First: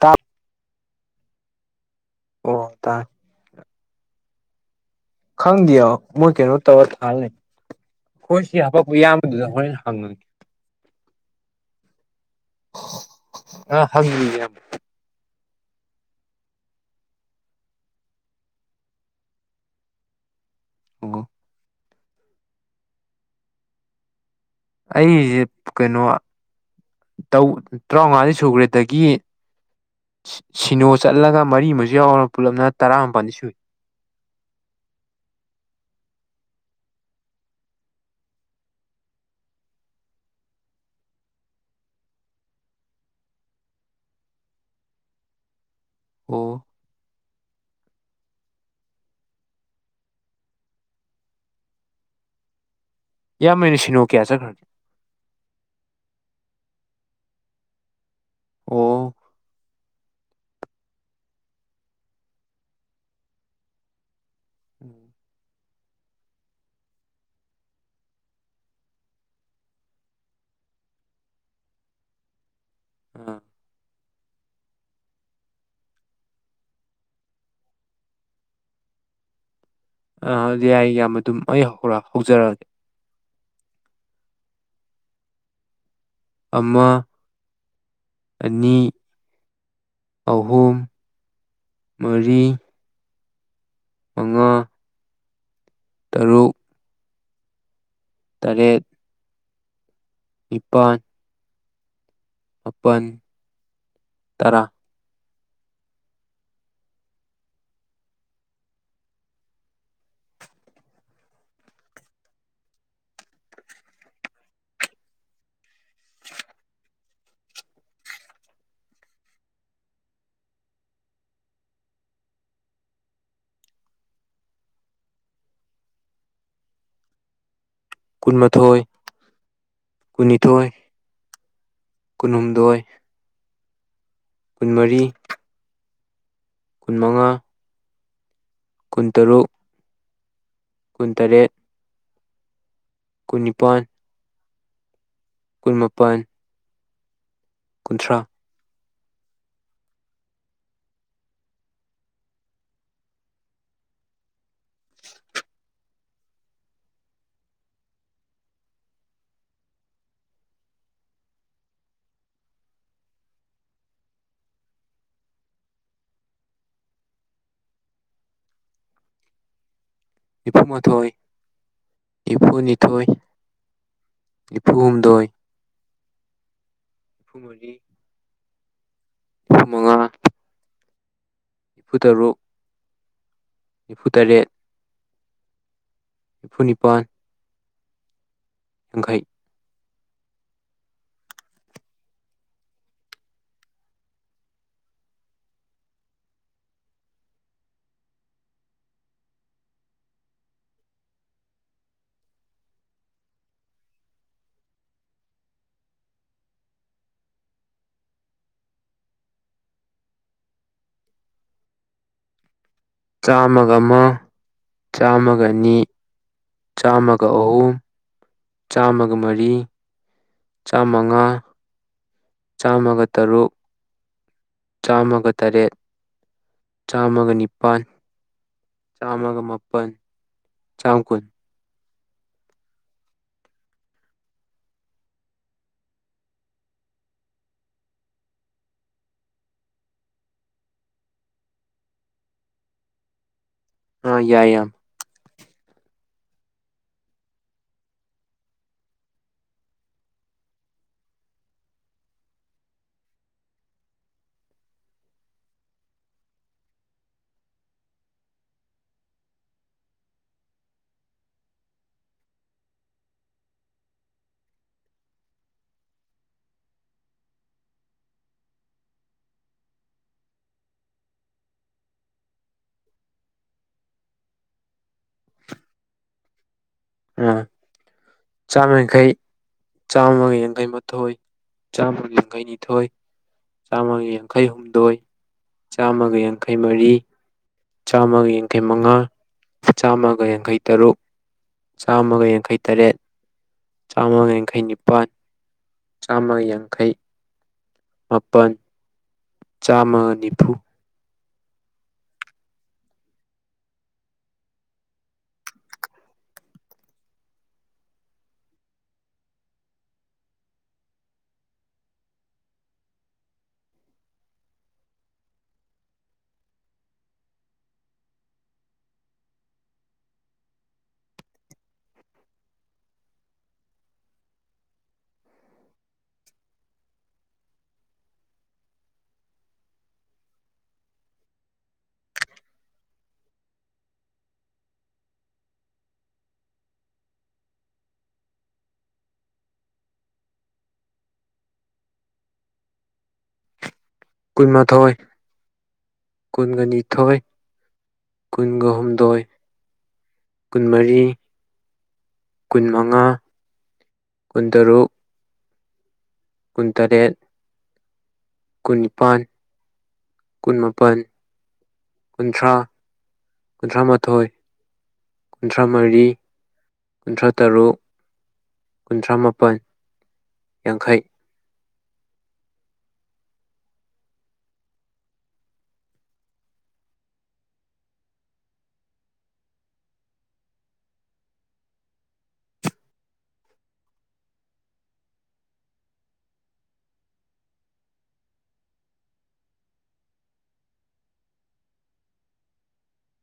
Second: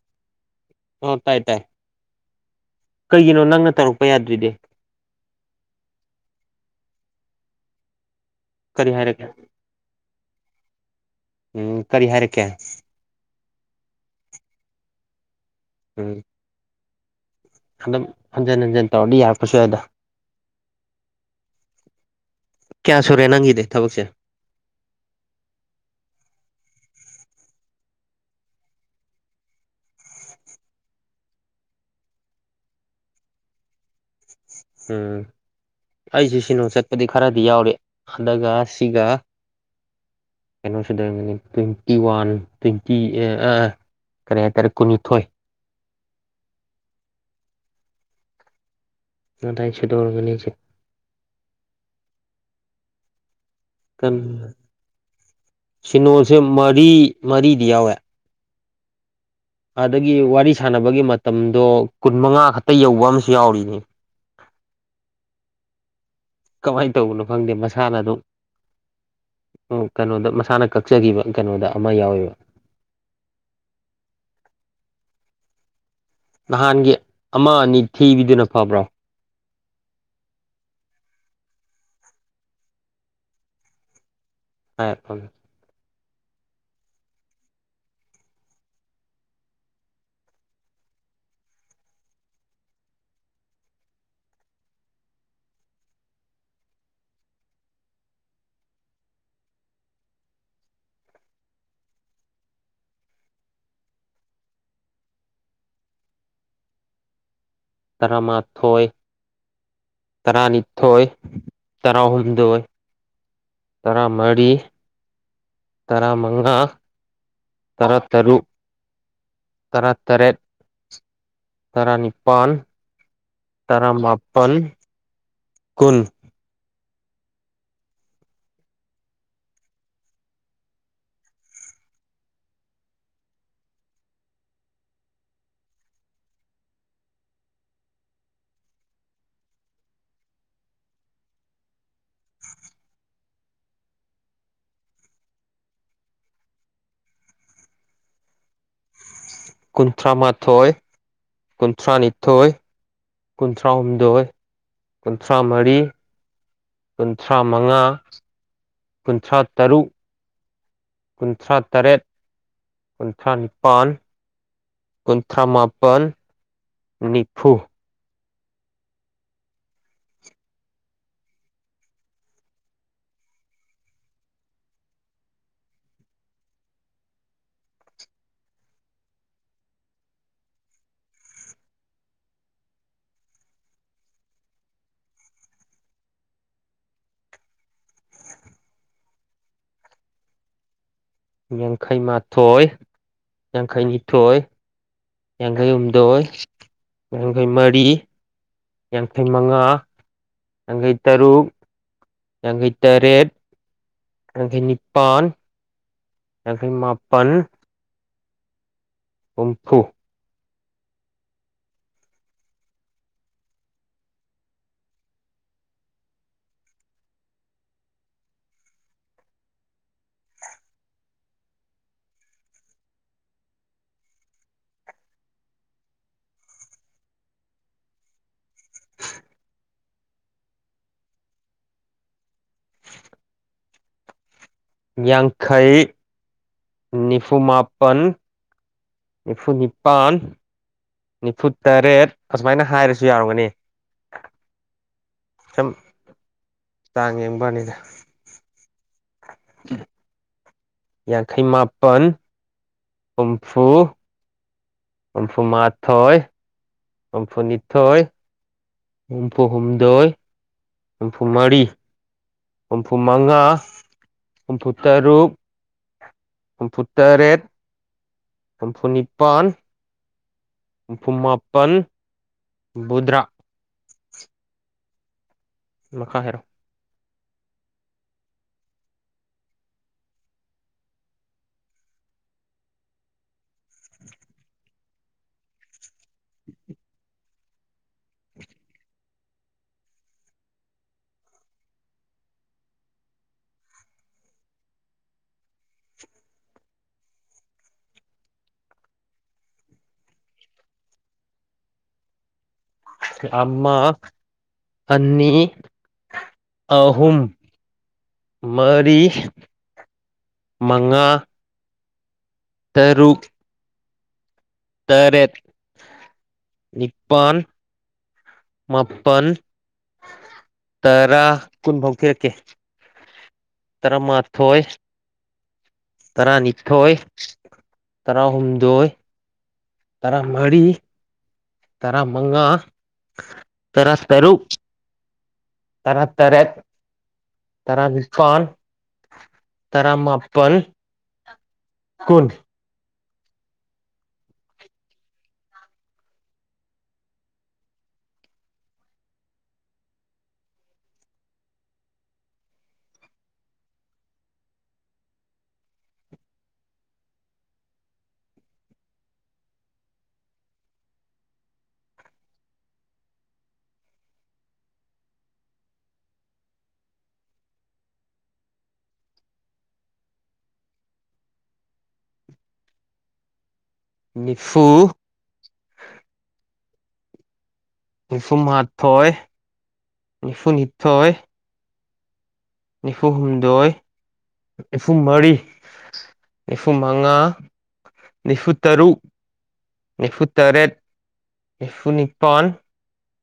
ꯇꯞ ꯑꯣ ꯇꯥꯏ ꯇꯥꯏ ꯑꯣ ꯇꯥꯢ ꯀꯩꯒꯤꯅꯣ ꯅꯪꯅ ꯇꯧꯔꯛꯄ ꯌꯥꯗ꯭ꯔꯤꯗꯤ ꯈꯪꯗꯦ ꯃꯣꯏ ꯀꯩꯅꯣ ꯇꯧꯔ ꯂꯩ ꯈꯣꯏ ꯁꯤ ꯀꯔꯤ ꯍꯥꯄꯛꯄ ꯍꯥꯏꯔꯛꯀꯦ ꯏꯌꯥꯝꯕꯗꯨꯗ ꯍꯣꯔꯦꯟ ꯍꯪꯉꯒꯦ ꯎꯝ ꯀꯔꯤ ꯍꯥꯏꯔꯛꯀꯦ ꯑ ꯍꯪꯗ꯭ꯔꯤꯌꯦ ꯎꯝ ꯑꯗꯨꯝ ꯍꯟꯖꯤꯟ ꯍꯟꯖꯤꯟ ꯇꯧꯔꯗꯤ ꯌꯥꯔꯛꯄꯁꯨ ꯌꯥꯏꯗꯥ ꯑꯣ ꯀꯌꯥ ꯁꯨꯔꯦ ꯅꯪꯒꯤꯗꯤ ꯊꯕꯛꯁꯦ ꯑꯩꯒꯤꯁꯦ ꯀꯩꯅꯣ ꯇꯧ ꯇꯔꯥꯃꯉꯥꯗꯤ ꯁꯨꯈ꯭ꯔꯦ ꯑꯗꯒꯤ ꯁꯤꯅꯣ ꯆꯠꯂꯒ ꯃꯔꯤ ꯑꯃꯁꯨ ꯌꯥꯎꯔ ꯄꯨꯜꯂꯞꯅ ꯇꯔꯥꯃꯄꯜꯗꯤ ꯁꯨꯏ ꯎꯝ ꯑꯩꯁꯤ ꯁꯤꯅꯅꯨꯡ ꯆꯠꯄꯗꯤ ꯈꯔꯗꯤ ꯌꯥꯎꯔꯤ ꯑꯗꯨꯒ ꯁꯤꯒ ꯀꯩꯅꯣꯁꯤꯗ ꯂꯩꯔꯝꯒꯅꯤ ꯇ꯭ꯋꯦꯟꯇꯤ ꯋꯥꯟ ꯇ꯭ꯋꯦꯟꯇꯤ ꯀꯔꯤ ꯍꯥꯏꯇꯥꯔꯦ ꯀꯨꯟꯅꯤꯊꯣꯏ ꯑꯣ ꯑꯗꯥꯏꯁꯨꯗꯧꯔꯕꯅꯤꯅꯥ ꯏꯌꯥꯝꯕꯩ ꯂꯤꯁꯤꯡ ꯁꯤꯅꯣꯁꯦ ꯃꯔꯤ ꯃꯔꯤꯗꯤ ꯌꯥꯎꯋꯦ ꯑꯣ ꯑꯗꯒꯤ ꯋꯥꯔꯤ ꯁꯥꯟꯅꯕꯒꯤ ꯃꯇꯝꯗꯣ ꯀꯨꯟ ꯃꯉꯥ ꯈꯛꯇ ꯌꯧꯕ ꯑꯃꯁꯨ ꯌꯥꯎꯔꯤꯅꯦ ꯎꯝ ꯀꯃꯥꯏꯅ ꯇꯧꯕꯅꯣ ꯈꯪꯗꯦ ꯃꯁꯥꯅ ꯑꯗꯨꯝ ꯑꯣ ꯀꯩꯅꯣꯗ ꯃꯁꯥꯅ ꯀꯛꯆꯈꯤꯕ ꯀꯩꯅꯣꯗ ꯑꯃ ꯌꯥꯎꯋꯦꯕ ꯑꯥ ꯅꯍꯥꯟꯒꯤ ꯑꯃ ꯑꯅꯤ ꯊꯤꯕꯤꯗꯨꯅ ꯐꯕ꯭ꯔꯣ ꯑ ꯑꯗꯨ ꯌꯥꯏ ꯏꯌꯥꯝꯕ ꯑꯗꯨꯝ ꯑꯩ ꯍꯧꯔ ꯍꯧꯖꯔꯛꯑꯒꯦ [unintelligible] ꯍꯣꯏ ꯍꯣꯏ ꯑꯃ ꯑꯅꯤ ꯑꯍꯨꯝ ꯃꯔꯤ ꯃꯉꯥ ꯇꯔꯨꯛ ꯇꯔꯦꯠ ꯅꯤꯄꯥꯥꯟ ꯃꯥꯄꯟ ꯇꯔꯥ ꯇꯔꯥꯃꯥꯊꯣꯏ ꯇꯔꯥꯅꯤꯊꯣꯏ ꯇꯔꯥꯍꯨꯝꯗꯣꯏ ꯇꯔꯥꯃꯔꯤ ꯇꯔꯥꯃꯉꯥ ꯇꯔꯥꯇꯔꯨꯛ ꯇꯔꯥꯇꯔꯦꯠ ꯇꯔꯥꯅꯤꯄꯥꯟ ꯇꯔꯥꯃꯥꯄꯟ ꯀꯨꯟ ꯀꯨꯟꯃꯥꯊꯣꯏ ꯀꯨꯟꯅꯤꯊꯣꯏ ꯀꯨꯟꯍꯨꯝꯗꯣꯏ ꯀꯨꯟꯃꯔꯤ ꯀꯨꯟꯃꯉꯥ ꯀꯨꯟꯇꯔꯨꯛ ꯀꯨꯟꯇꯔꯦꯠ ꯀꯨꯟꯅꯤꯄꯥꯟ ꯀꯨꯟꯃꯥꯄꯟ ꯀꯨꯟꯊ꯭ꯔꯥ ꯀꯨꯟꯊ꯭ꯔꯥꯃꯥꯥꯊꯣꯏ ꯀꯨꯟꯊ꯭ꯔꯥꯅꯤꯊꯣꯏ ꯀꯨꯟꯊ꯭ꯔꯥꯍꯨꯝꯗꯣꯏ ꯀꯨꯟꯊ꯭ꯔꯥꯃꯔꯤ ꯀꯨꯟꯊ꯭ꯔꯥꯃꯉꯥ ꯀꯨꯟꯊ꯭ꯔꯥꯇꯔꯨꯛ ꯀꯨꯟꯊ꯭ꯔꯥꯇꯔꯦꯠ ꯀꯨꯟꯊ꯭ꯔꯥꯅꯤꯄꯥꯟ ꯀꯨꯟꯊ꯭ꯔꯥꯃꯥꯄꯟ ꯅꯤꯐꯨ ꯅꯤꯐꯨꯃꯥꯊꯣꯏ ꯅꯤꯐꯨꯅꯤꯊꯣꯏ ꯅꯤꯐꯨꯍꯨꯝꯗꯣꯏ ꯅꯤꯐꯨꯃꯔꯤ ꯅꯤꯐꯨꯃꯉꯥ ꯅꯤꯐꯨꯇꯔꯨꯛ ꯅꯤꯐꯨꯇꯔꯦꯠ ꯅꯤꯐꯨꯅꯤꯄꯥꯟ ꯌꯥꯡꯈꯩ ꯌꯥꯡꯈꯩ ꯃꯥꯊꯣꯏ ꯌꯥꯡꯈꯩꯅꯤꯊꯣꯏ ꯌꯥꯡꯈꯩꯍꯨꯝꯗꯣꯏ ꯌꯥꯡꯈꯩꯃꯔꯤ ꯌꯥꯡꯈꯩ ꯃꯉꯥ ꯌꯥꯡꯈꯩ ꯇꯔꯨꯛ ꯌꯥꯡꯈꯩꯇꯔꯦꯠ ꯌꯥꯡꯈꯩ ꯅꯤꯄꯥꯟ ꯌꯥꯡꯈꯩ ꯃꯥꯄꯟ ꯍꯨꯝꯐꯨ ꯆꯥꯝꯃꯒ ꯑꯃ ꯆꯥꯝꯃꯒ ꯑꯅꯤ ꯆꯥꯝꯃꯒ ꯑꯍꯨꯝ ꯆꯥꯝꯃꯒ ꯃꯔꯤ ꯆꯥꯝꯃꯉꯥ ꯆꯥꯝꯃꯒ ꯇꯔꯨꯛ ꯆꯥꯝꯃꯒ ꯇꯔꯦꯠ ꯆꯥꯝꯃꯒ ꯅꯤꯄꯥꯟ ꯆꯥꯝꯃꯒ ꯃꯥꯄꯟ ꯆꯥꯝ ꯀꯨꯟ [inaudible] ꯌꯥꯡꯈꯩ ꯅꯤꯐꯨꯃꯥꯄꯟ ꯅꯤꯐꯨꯅꯤꯄꯥꯟ ꯅꯤꯐꯨ ꯇꯔꯦꯠ ꯑꯁꯨꯃꯥꯏꯅ ꯍꯥꯏꯔꯁꯨ ꯌꯥꯎꯔꯝꯒꯅꯤ ꯑꯥ ꯌꯥꯏ ꯌꯥꯝ ꯁꯝ ꯆꯥꯡ ꯌꯦꯡꯕꯅꯤꯗ ꯌꯥꯡꯈꯩ ꯃꯥꯄꯟ ꯍꯨꯝꯐꯨ ꯍꯨꯝꯐꯨꯃꯥꯊꯣꯏ ꯍꯨꯝꯐꯨꯅꯤꯊꯣꯏ ꯍꯨꯝꯐꯨ ꯍꯨꯝꯗꯣꯏ ꯍꯨꯝꯐꯨ ꯃꯔꯤ ꯍꯨꯝꯐꯨꯃꯉꯥ ꯍꯨꯝꯐꯨꯇꯔꯨꯛ ꯍꯨꯝꯐꯨ ꯇꯔꯦꯠ ꯍꯨꯝꯐꯨꯅꯤꯄꯥꯟ ꯍꯨꯝꯐꯨ ꯃꯥꯄꯟ ꯍꯨꯝꯐꯨꯇꯔꯥ ꯃꯈꯥ ꯍꯥꯏꯔꯛꯑꯣ ꯑꯥ ꯆꯥꯝ ꯌꯥꯡꯈꯩ ꯆꯥꯝꯃꯒ ꯌꯥꯡꯈꯩ ꯃꯥꯊꯣꯏ ꯆꯥꯝꯃꯒ ꯌꯥꯡꯈꯩ ꯅꯤꯊꯣꯏ ꯆꯥꯝꯃꯒ ꯌꯥꯡꯈꯩꯍꯨꯝꯗꯣꯏ ꯆꯥꯝꯃꯒ ꯌꯥꯡꯈꯩ ꯃꯔꯤ ꯆꯥꯝꯃꯒ ꯌꯥꯡꯈꯩ ꯃꯉꯥ ꯆꯥꯝꯃꯒ ꯌꯥꯡꯈꯩꯇꯔꯨꯛ ꯆꯥꯝꯃꯒ ꯌꯥꯡꯈꯩꯇꯔꯦꯠ ꯆꯥꯝꯃꯒ ꯌꯥꯡꯈꯩ ꯅꯤꯄꯥꯜ ꯆꯥꯝꯃꯒ ꯌꯥꯡꯈꯩ ꯃꯥꯄꯜ ꯆꯥꯝꯃ ꯅꯤꯐꯨ ꯑꯃ ꯑꯅꯤ ꯑꯍꯨꯝꯨ ꯃꯔꯤ ꯃꯉꯥ ꯇꯔꯨꯛ ꯇꯔꯦꯠ ꯅꯤꯄꯥꯟ ꯃꯥꯄꯟ ꯇꯔꯥ ꯀꯨꯟꯐꯧ ꯊꯤꯔꯛꯀꯦ ꯇꯔꯥꯃꯥꯊꯣꯏ ꯇꯔꯥꯅꯤꯊꯣꯏ ꯇꯔꯥꯍꯨꯝꯗꯣꯏ ꯇꯔꯥꯃꯔꯤ ꯇꯔꯥꯃꯉꯥ ꯇꯔꯥ ꯇꯔꯨꯛ ꯇꯔꯥꯇꯔꯦꯠ ꯇꯔꯥ ꯅꯤꯄꯥꯜ ꯇꯔꯥꯃꯄꯜ ꯀꯨꯟ ꯀꯨꯟꯃꯥꯊꯣꯏ ꯀꯨꯟꯒ ꯅꯤꯊꯣꯏ ꯀꯨꯟꯒ ꯍꯨꯝꯗꯣꯏ ꯀꯨꯟꯃꯔꯤ ꯀꯨꯟꯃꯉꯥ ꯀꯨꯟꯇꯔꯨꯛ ꯀꯨꯟꯇꯔꯦꯠ ꯀꯨꯟꯅꯤꯄꯥꯟ ꯀꯨꯟꯃꯥꯄꯟ ꯀꯨꯟꯊ꯭ꯔꯥ ꯀꯨꯟꯊ꯭ꯔꯥ ꯃꯥꯊꯣꯏ ꯀꯨꯟꯊ꯭ꯔꯥ ꯃꯔꯤ ꯀꯨꯟꯊ꯭ꯔꯥ ꯇꯔꯨꯛ ꯀꯨꯟꯊ꯭ꯔꯥ ꯃꯥꯄꯟ ꯌꯥꯡꯈꯩ ꯅꯤꯐꯨ ꯅꯤꯐꯨꯃꯥꯊꯣꯏ ꯅꯤꯐꯨꯅꯤꯊꯣꯏ ꯅꯤꯐꯨ ꯍꯨꯝꯗꯣꯏ ꯅꯤꯐꯨ ꯃꯔꯤ ꯅꯤꯐꯨ ꯃꯉꯥ ꯅꯤꯐꯨ ꯇꯔꯨꯛ ꯅꯤꯐꯨꯇꯔꯦꯠ ꯅꯤꯐꯨꯅꯤꯄꯥꯜ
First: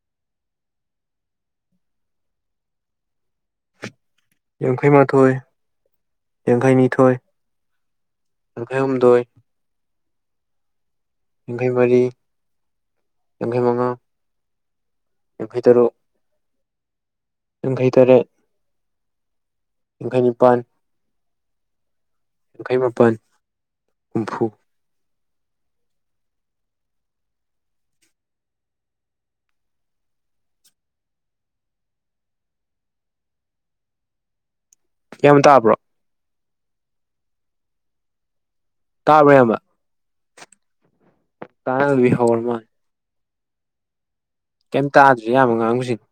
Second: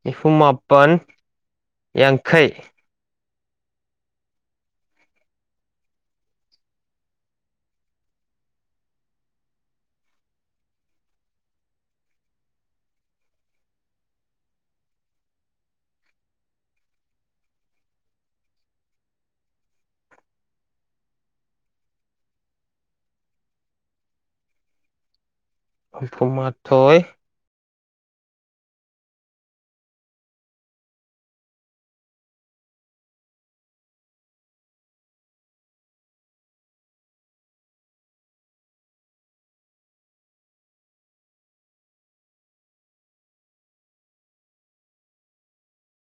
ꯅꯤꯐꯨꯃꯄꯟ ꯌꯥꯡꯈꯩ ꯌꯦꯡꯈꯩ ꯃꯥꯊꯣꯏ ꯌꯦꯡꯈꯩꯅꯤ ꯊꯣꯏ ꯌꯥꯡꯈꯩ ꯍꯨꯝꯗꯣꯏ ꯌꯥꯡꯈꯩ ꯃꯔꯤ ꯌꯥꯡꯈꯩ ꯃꯉꯥ ꯌꯥꯡꯈꯩ ꯇꯔꯨꯛ ꯌꯥꯡꯈꯩꯇꯔꯦꯠ ꯌꯥꯡꯈꯩ ꯅꯤꯄꯥꯟ ꯌꯥꯡꯈꯩ ꯃꯥꯄꯜ ꯍꯨꯝꯐꯨ ꯐꯨ ꯃꯥꯥꯊꯣꯏ ꯌꯥꯝ ꯇꯥꯕ꯭ꯔꯣ ꯇꯥꯕꯅꯦꯕ ꯇꯥꯕꯤ ꯍꯕꯔ ꯃꯥ [unintelligible] ꯀꯩꯝꯇ ꯇꯗ꯭ꯔꯦ ꯏꯌꯥꯝꯕꯅ ꯉꯥꯡꯕꯁꯤꯡꯘꯣ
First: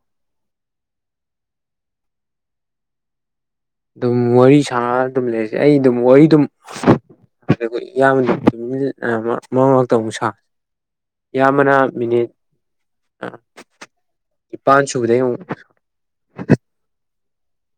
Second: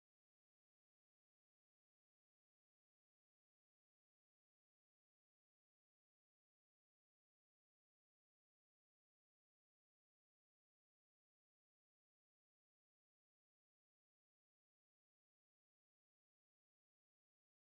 ꯑꯗꯨꯝ ꯋꯥꯔꯤ ꯁꯥꯟꯅ ꯑꯗꯨꯝ ꯂꯩꯔꯁꯦ ꯑꯩ ꯑꯗꯨꯝ ꯋꯥꯔꯤ ꯑꯗꯨꯝ ꯑꯗꯨꯒ ꯏꯌꯥꯝꯕ ꯃꯔꯛ ꯃꯔꯛꯇ ꯑꯃꯨꯛ ꯁꯥ ꯌꯥꯝꯕꯅ ꯃꯤꯅꯤꯠ ꯑ ꯅꯤꯄꯥꯜ ꯁꯨꯕꯗꯩ ꯑꯃꯨꯛ